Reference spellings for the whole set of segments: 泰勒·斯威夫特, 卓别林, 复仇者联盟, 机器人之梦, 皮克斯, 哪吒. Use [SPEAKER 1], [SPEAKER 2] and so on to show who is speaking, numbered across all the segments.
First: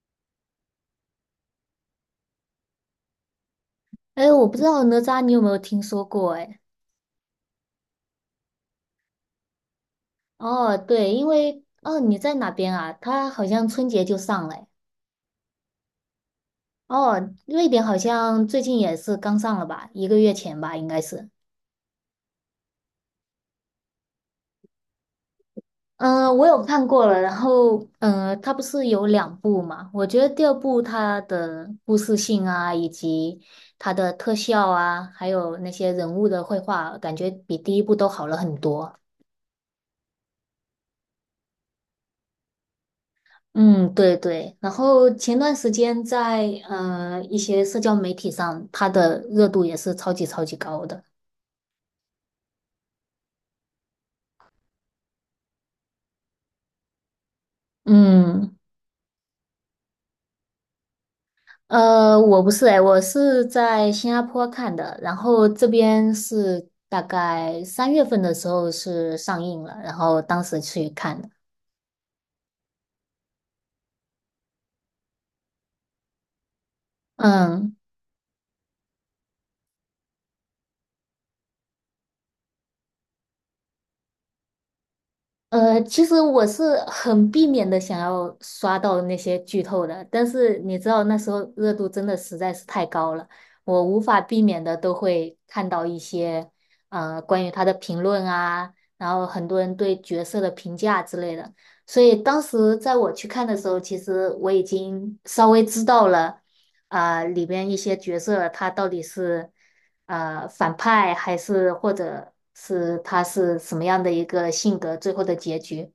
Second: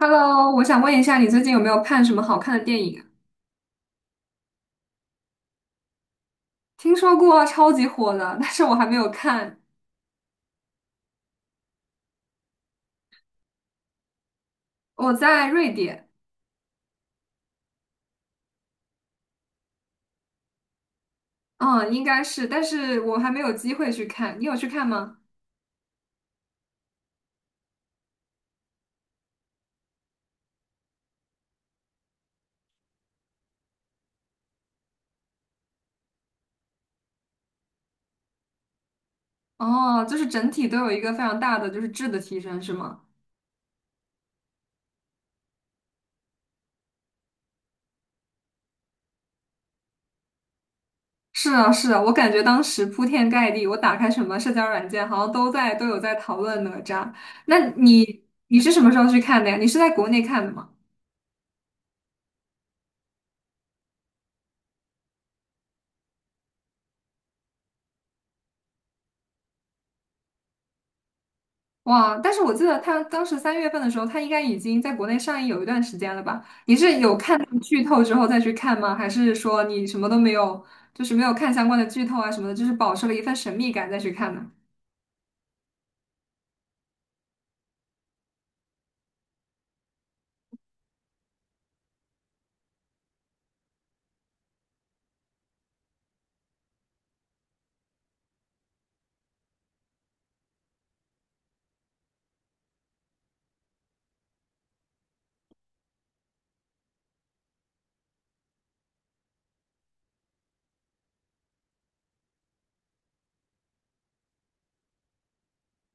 [SPEAKER 1] Hello，我想问一下，你最近有没有看什么好看的电影啊？
[SPEAKER 2] 哎，我不知道哪吒你有没有听说过？哎，
[SPEAKER 1] 听说过超级火的，但是我还没有看。
[SPEAKER 2] 哦，对，因为你在哪边啊？他好像春节就上了诶。
[SPEAKER 1] 我在瑞典，
[SPEAKER 2] 哦，瑞典好像最近也是刚上了吧？一个月前吧，应该是。
[SPEAKER 1] 嗯，应该是，但是我还没有机会去看。你有去看吗？
[SPEAKER 2] 嗯、我有看过了。然后，它不是有两部嘛？我觉得第二部它的故事性啊，以及它的特效啊，还有那些人物的绘画，感觉比第一部都好了很多。
[SPEAKER 1] 哦，就是整体都有一个非常大的就是质的提升，是吗？
[SPEAKER 2] 嗯，对对。然后前段时间在一些社交媒体上，它的热度也是超级超级高的。
[SPEAKER 1] 是啊，是啊，我感觉当时铺天盖地，我打开什么社交软件，好像都有在讨论哪吒。那你
[SPEAKER 2] 嗯，
[SPEAKER 1] 你是什么时候去看的呀？你是在国内看的吗？
[SPEAKER 2] 我不是哎，我是在新加坡看的，然后这边是大概三月份的时候是上映了，然后当时去看的。
[SPEAKER 1] 哇！但是我记得他当时三月份的时候，他应该已经在国内上映有一段时间了吧？你是有看到
[SPEAKER 2] 嗯。
[SPEAKER 1] 剧透之后再去看吗？还是说你什么都没有，就是没有看相关的剧透啊什么的，就是保持了一份神秘感再去看呢？
[SPEAKER 2] 其实我是很避免的想要刷到那些剧透的，但是你知道那时候热度真的实在是太高了，我无法避免的都会看到一些关于他的评论啊，然后很多人对角色的评价之类的，所以当时在我去看的时候，其实我已经稍微知道了里边一些角色他到底是。反派，还是或者是他是什么样的一个性格，最后的结局。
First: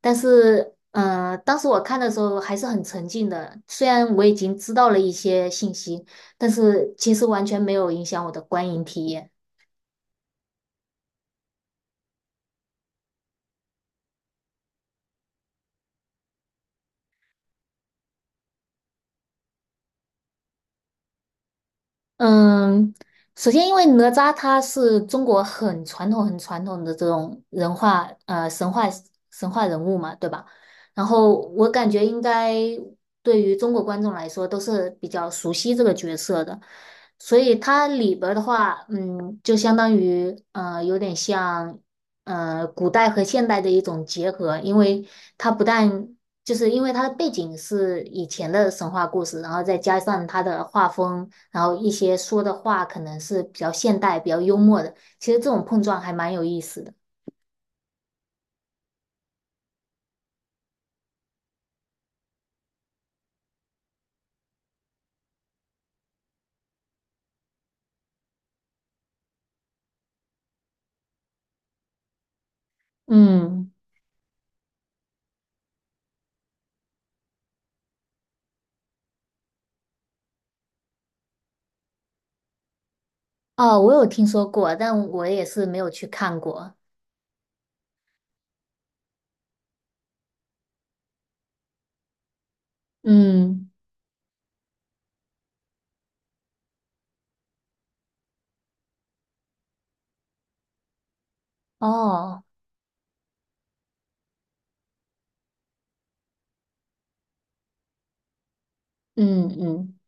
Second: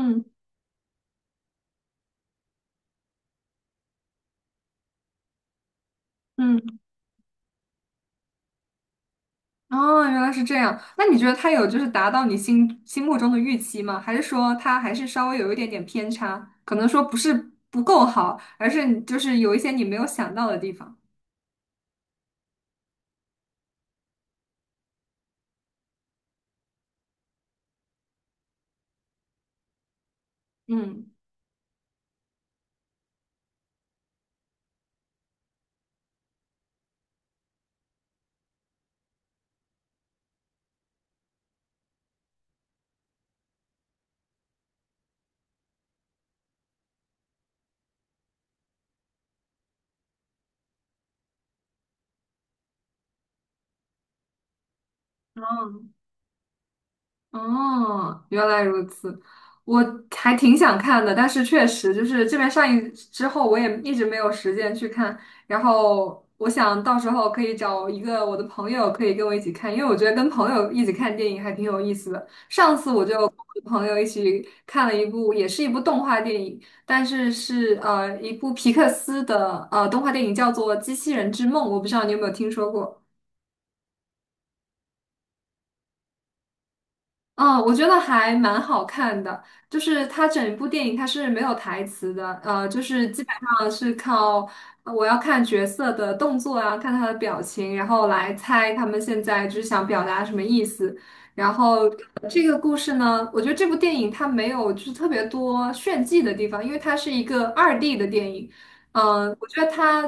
[SPEAKER 2] 但是，嗯，当时我看的时候还是很沉浸的，虽然我已经知道了一些信息，但
[SPEAKER 1] 嗯。
[SPEAKER 2] 是其实完全没有影响我的观影体验。
[SPEAKER 1] 哦，原来是这样。那你觉得他有就是达到你心目中的预期吗？还是说他还是稍微有一点点偏差？可能说不是不够好，而是你就是有一些你没有想到的地方。
[SPEAKER 2] 嗯，首先，因为哪吒他是中国很传统、很传统的这种人化神话人物嘛，对吧？然
[SPEAKER 1] 嗯
[SPEAKER 2] 后我感觉应该对于中国观众来说都是比较熟悉这个角色的，所以它里边儿的话，嗯，就相当于有点像古代和现代的一种结合，因为它不但就是因为它的背景是以前的神话故事，然后再加上它的画风。然后一些说的话可能是比较现代、比较幽默的。其实这种碰
[SPEAKER 1] 嗯。
[SPEAKER 2] 撞还蛮有意思的。
[SPEAKER 1] 哦，原来如此，我还挺想看的，但是确实就是这边上映之后，我也一直没有时间去看。然后我想到时候可以找一个我的朋友，可以跟我一起看，因为我觉得跟朋友一起看电影还挺有意思的。上次我就跟我的
[SPEAKER 2] 嗯。
[SPEAKER 1] 朋友一起看了一部，也是一部动画电影，但是是一部皮克斯的动画电影，叫做《机器人之梦》，我不知道你有没有听说过。
[SPEAKER 2] 哦，我有听说过，但我也是没有去看过。
[SPEAKER 1] 嗯，我觉得还蛮好看的，就是它整部电影它是没有台词的，就是基本上
[SPEAKER 2] 嗯。
[SPEAKER 1] 是靠我要看角色的动作啊，看他的表情，然后来猜他们现在就是想表达什么意思。然后
[SPEAKER 2] 哦。
[SPEAKER 1] 这个故事呢，我觉得这部电影它没有就是特别多炫技的地方，因为它是一个二 d 的电影。嗯，我
[SPEAKER 2] 嗯
[SPEAKER 1] 觉得
[SPEAKER 2] 嗯
[SPEAKER 1] 它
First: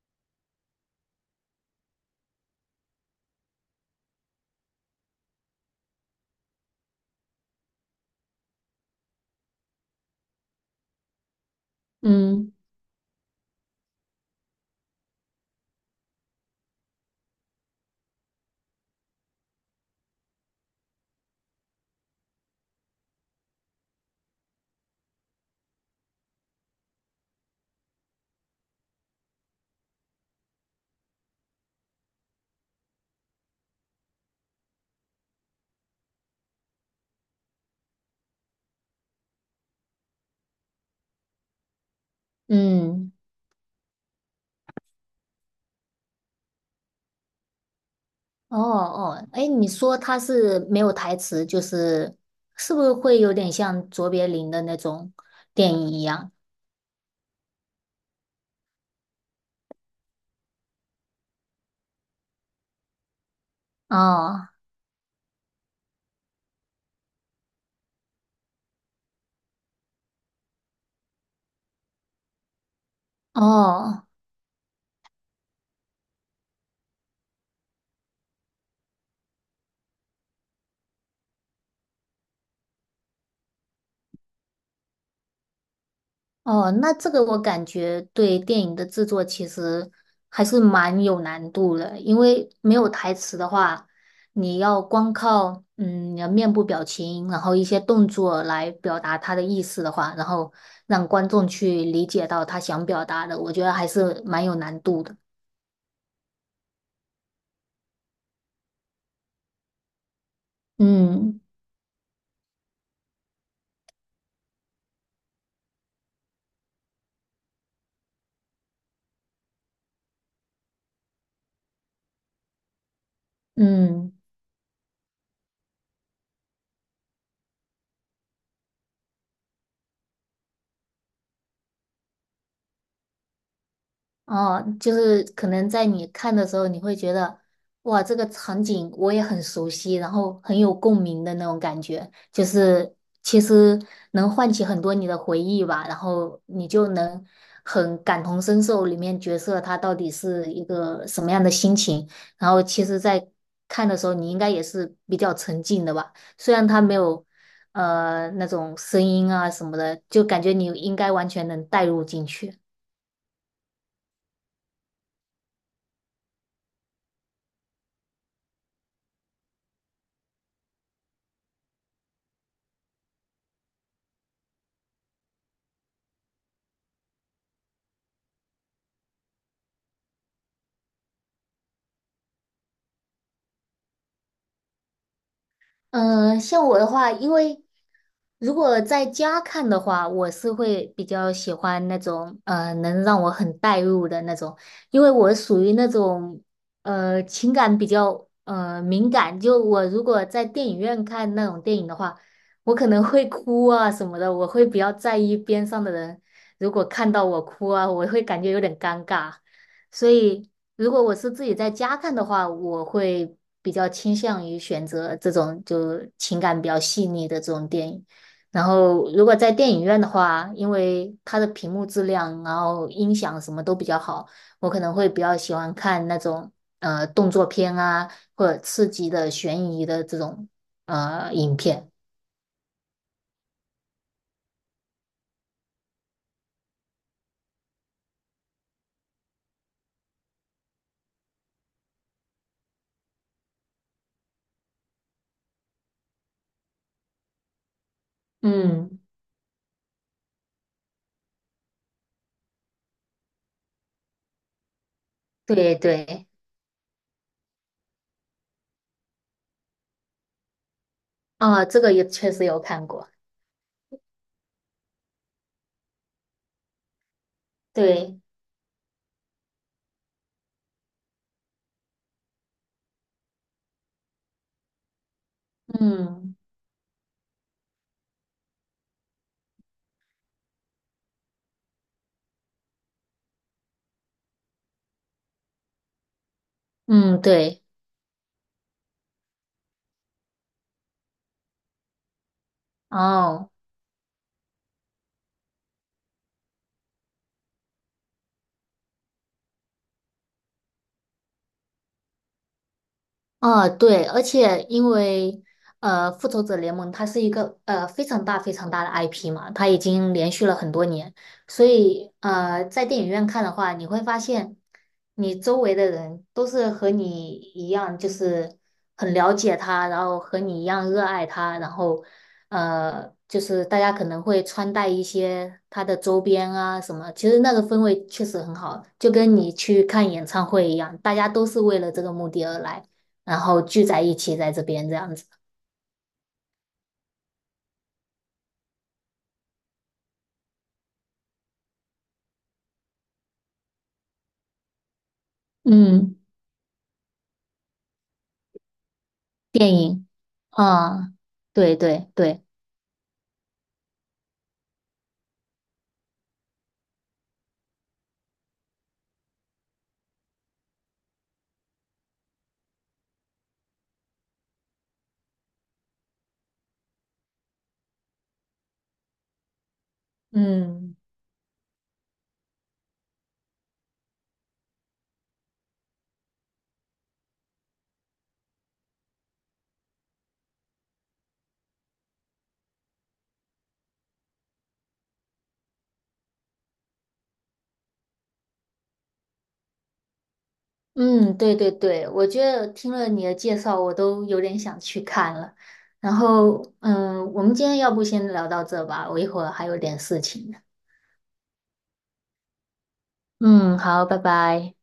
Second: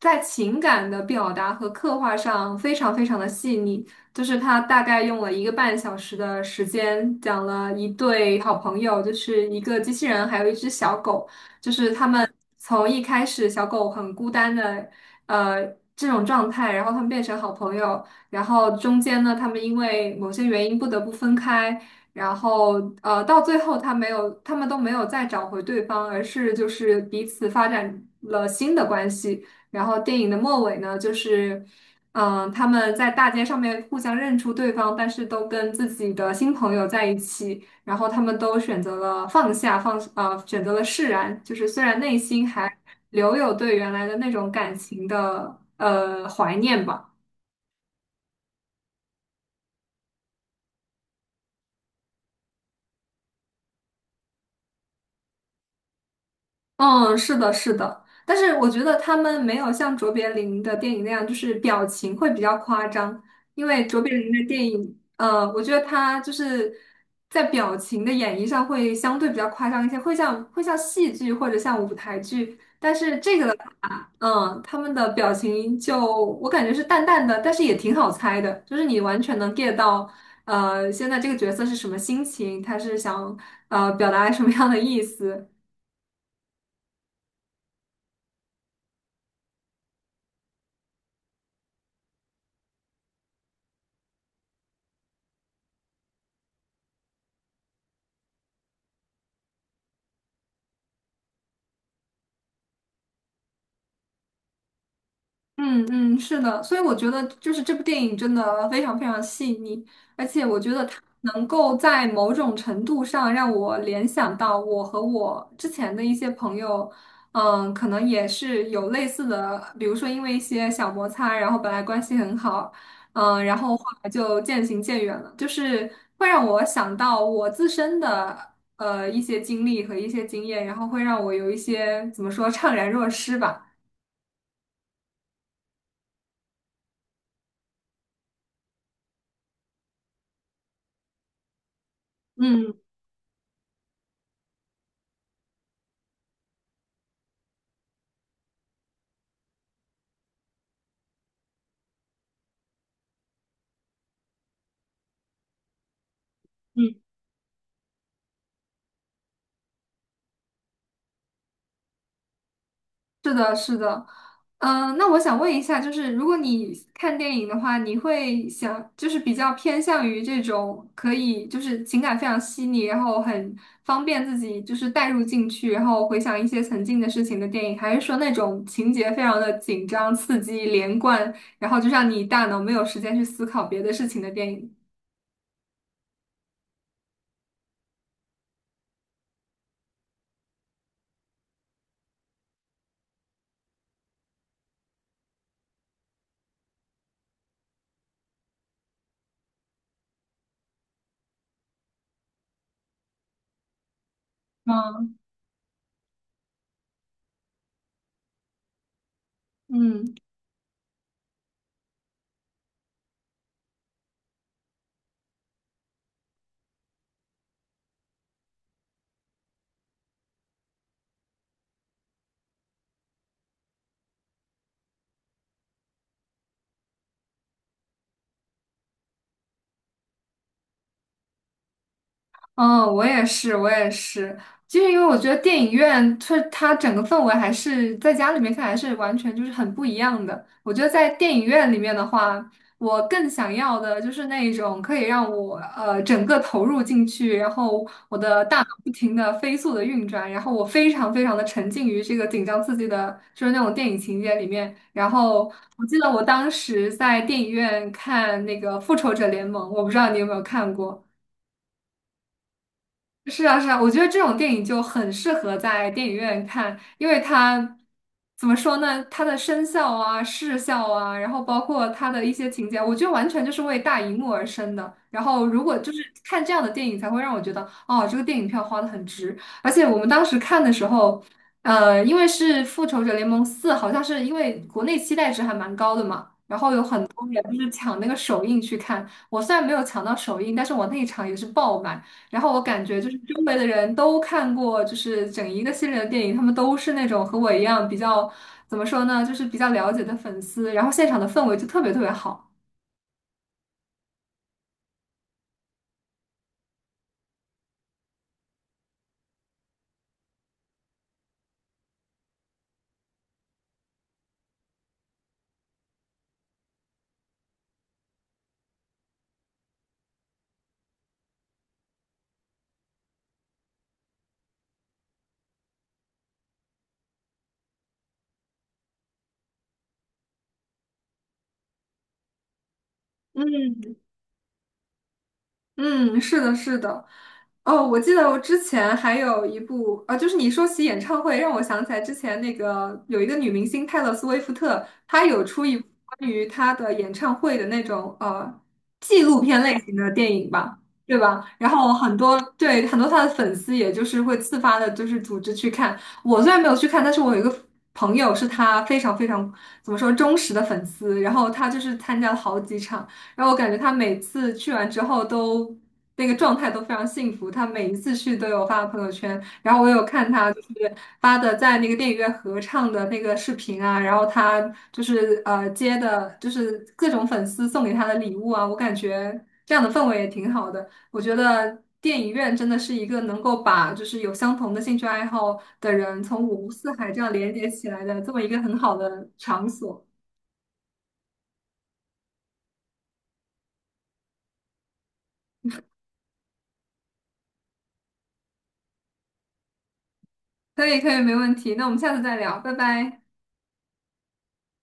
[SPEAKER 1] 在情感的表达和刻画上非常非常的细腻。就是他大概用了一个半小时的时间，讲了一对好朋友，就是一个机器人，还有一只小狗，就是他们
[SPEAKER 2] 嗯
[SPEAKER 1] 从一开始小狗很孤单的，呃，这种状态，然后他们变成好朋友，然后中间呢，他们因为某些原因不得不分开，然后到最后他们都没有再找回对方，而是就是彼此发展了新的关系。然后电影的末尾呢，就是。嗯，他们在大街上面互相认出对方，但是都跟自己的新朋友在一起，然后他们都选择了放下，选择了释然，就是虽然内心还
[SPEAKER 2] 嗯，
[SPEAKER 1] 留有对原来的那种感情的怀念吧。
[SPEAKER 2] 哦哦，哎，你说他是没有台词，就是是不是会有点像卓别林的那种电影一样？
[SPEAKER 1] 嗯，是的，是的，但是我觉得他们没有像卓别林的电影那样，就是表情会比较夸张，因为卓别林的
[SPEAKER 2] 哦
[SPEAKER 1] 电影，我觉得他就是在表情的演绎上会相对比较夸张一些，会像戏剧或者像舞台剧，
[SPEAKER 2] 哦。
[SPEAKER 1] 嗯，他们的表情我感觉是淡淡的，但是也挺好猜的，就是你完全能 get 到，现在这个角色是什么心情，他是想表达什么样的意思。
[SPEAKER 2] 哦，那这个我感觉对电影的制作其实还是蛮有难度的，因为没有台词的话，你要光靠你的面部表情，然后一些动作来表达他的意思的话，然后让观众去理解到他想表达的，我觉得还是蛮有难度的。
[SPEAKER 1] 嗯嗯，是的，所以我觉得就是这部电影真的非常非常细腻，而且我觉得它
[SPEAKER 2] 嗯
[SPEAKER 1] 能够在某种程度上让我联想到我和我之前的一些朋友。嗯，可能也是有类似的，比如说因为一些小摩擦，然后本来关系很好，嗯，然后后来
[SPEAKER 2] 嗯。
[SPEAKER 1] 就渐行渐远了，就是会让我想到我自身的一些经历和一些经验，然后会让我有一些怎么说怅然若失吧，
[SPEAKER 2] 哦，就是可能在你看的时候，你会觉得，哇，这个场景我也很熟悉，然后很有共鸣的那种感觉，就
[SPEAKER 1] 嗯。
[SPEAKER 2] 是其实能唤起很多你的回忆吧，然后你就能很感同身受里面角色他到底是一个什么样的心情，然后其实，在看的时候，你应该也是比较沉浸的吧，虽然他没
[SPEAKER 1] 嗯
[SPEAKER 2] 有那种声音啊什么的，就感觉你应该完全能带入进去。
[SPEAKER 1] 是的，是的，那我想问一下，就是如果你看电影的话，你会想就是比较偏向于这种可以就是情感非常细腻，然后很方便自己就是带入进去，然后回想一些曾经的事情的电影，还是说那种情节非常的紧张、刺激、连贯，然后就让你大脑没有时间去思考别的事情的电影？
[SPEAKER 2] 嗯，像我的话，因为如果在家看的话，我是会比较喜欢那种能让我很带入的那种，因为我属于那种情感比较敏感，就我如果在电影院看那种电影的话，我可能会哭啊什么的，我会比较
[SPEAKER 1] 嗯。
[SPEAKER 2] 在意边上的人，如果看到我哭啊，我会感觉有点尴尬，所
[SPEAKER 1] 嗯。
[SPEAKER 2] 以。如果我是自己在家看的话，我会比较倾向于选择这种就情感比较细腻的这种电影。然后，如果在电影院的话，因为它的屏幕质量，然后音响什么都比较好，我可能会比较喜欢看那种动作片啊，或者刺激的、悬疑的这种影片。
[SPEAKER 1] 嗯，我也是，我也是，就是因为我觉得电影院它整个氛围还是在家里面看还是完全就是很不一样的。我觉得在电影院里面的话，我更想要的就是那一种可以让我整个投入进去，然后我的大脑不
[SPEAKER 2] 嗯，
[SPEAKER 1] 停的飞速的运转，然后我非常非常的沉浸于这个紧张刺激的，就是那种电影情节里面。然后
[SPEAKER 2] 对
[SPEAKER 1] 我记得我
[SPEAKER 2] 对。
[SPEAKER 1] 当时在电影院看那个《复仇者联盟》，我不知道你有没有看过。
[SPEAKER 2] 啊，这个也确实有看过。
[SPEAKER 1] 是啊，是啊，我觉得这种电影就很适合在电影院看，因为它
[SPEAKER 2] 对。
[SPEAKER 1] 怎么说呢？它的声效啊、视效啊，然后包括它的一些情节，我觉得完全就是为大荧幕而生的。然后，如果就是
[SPEAKER 2] 嗯
[SPEAKER 1] 看这样的电影，才会让我觉得，哦，这个电影票花的很值。而且我们当时看的时候，因为是《复仇者联盟四》，好像是因为国内期待值还蛮高的嘛，然后有很
[SPEAKER 2] 嗯。
[SPEAKER 1] 多人就
[SPEAKER 2] 对。
[SPEAKER 1] 是抢那个首映去看。我虽然没有抢到首映，但是我那一场也是爆满。然后我感觉就是周
[SPEAKER 2] 哦。
[SPEAKER 1] 围的人都看过，就是整一个系列的电影，他们都是那种和我一样比较，怎么说呢，就是比较了解的粉丝，然后现场的氛围就特别特别好。
[SPEAKER 2] 啊，对，而且因为复仇者联盟》它是一个非常大非常大的 IP 嘛，它已经连续了很多年，所以在电影院看的话，你会发现你周围的人都是和你一样，就是很了解它，然后和你一样热爱它，然后就是大家可能会穿戴一些它的周边啊什么，其实那个氛围确实很好，就跟你去看演唱会一样，大家都是为了这个目的而来。然后聚
[SPEAKER 1] 嗯，
[SPEAKER 2] 在一起在这边这样子。
[SPEAKER 1] 嗯，是的，是的。哦，我记得我之前还有一部啊，就是你说起演唱会，让我想起来之前那个有一个女明星泰勒·斯威夫特，她有出一部
[SPEAKER 2] 嗯，
[SPEAKER 1] 关于她的演唱会的那种纪录片
[SPEAKER 2] 电
[SPEAKER 1] 类型
[SPEAKER 2] 影
[SPEAKER 1] 的电影吧，
[SPEAKER 2] 啊，
[SPEAKER 1] 对吧？然
[SPEAKER 2] 对
[SPEAKER 1] 后
[SPEAKER 2] 对
[SPEAKER 1] 很多
[SPEAKER 2] 对。
[SPEAKER 1] 对很多她的粉丝，也就是会自发的，就是组织去看。我虽然没有去看，但是我有一个朋友是她非常非常怎么说忠实的粉丝，然后她就是参加了好几场。然后我感觉他每次去完之后都那个状态都非常幸福，他每一次去都有发朋友圈，然后我有看他就是
[SPEAKER 2] 嗯
[SPEAKER 1] 发的在那个电影院合唱的那个视频啊，然后他就是接的就是各种粉丝送给他的礼物啊，我感觉这样的氛围也挺好的，我觉得。电影院真的是一个能够把就是有相同的兴趣爱好的人从五湖四海这样连接起来的这么一个很好的场所。
[SPEAKER 2] 嗯，对对对，我觉得听了你的介绍，我都有点想去看了。然后，嗯，我们今天要不先聊到这吧，我一会儿还有点事情。
[SPEAKER 1] 可以，可以，没问题。那我们下次再聊，拜拜。
[SPEAKER 2] 嗯，好，拜拜。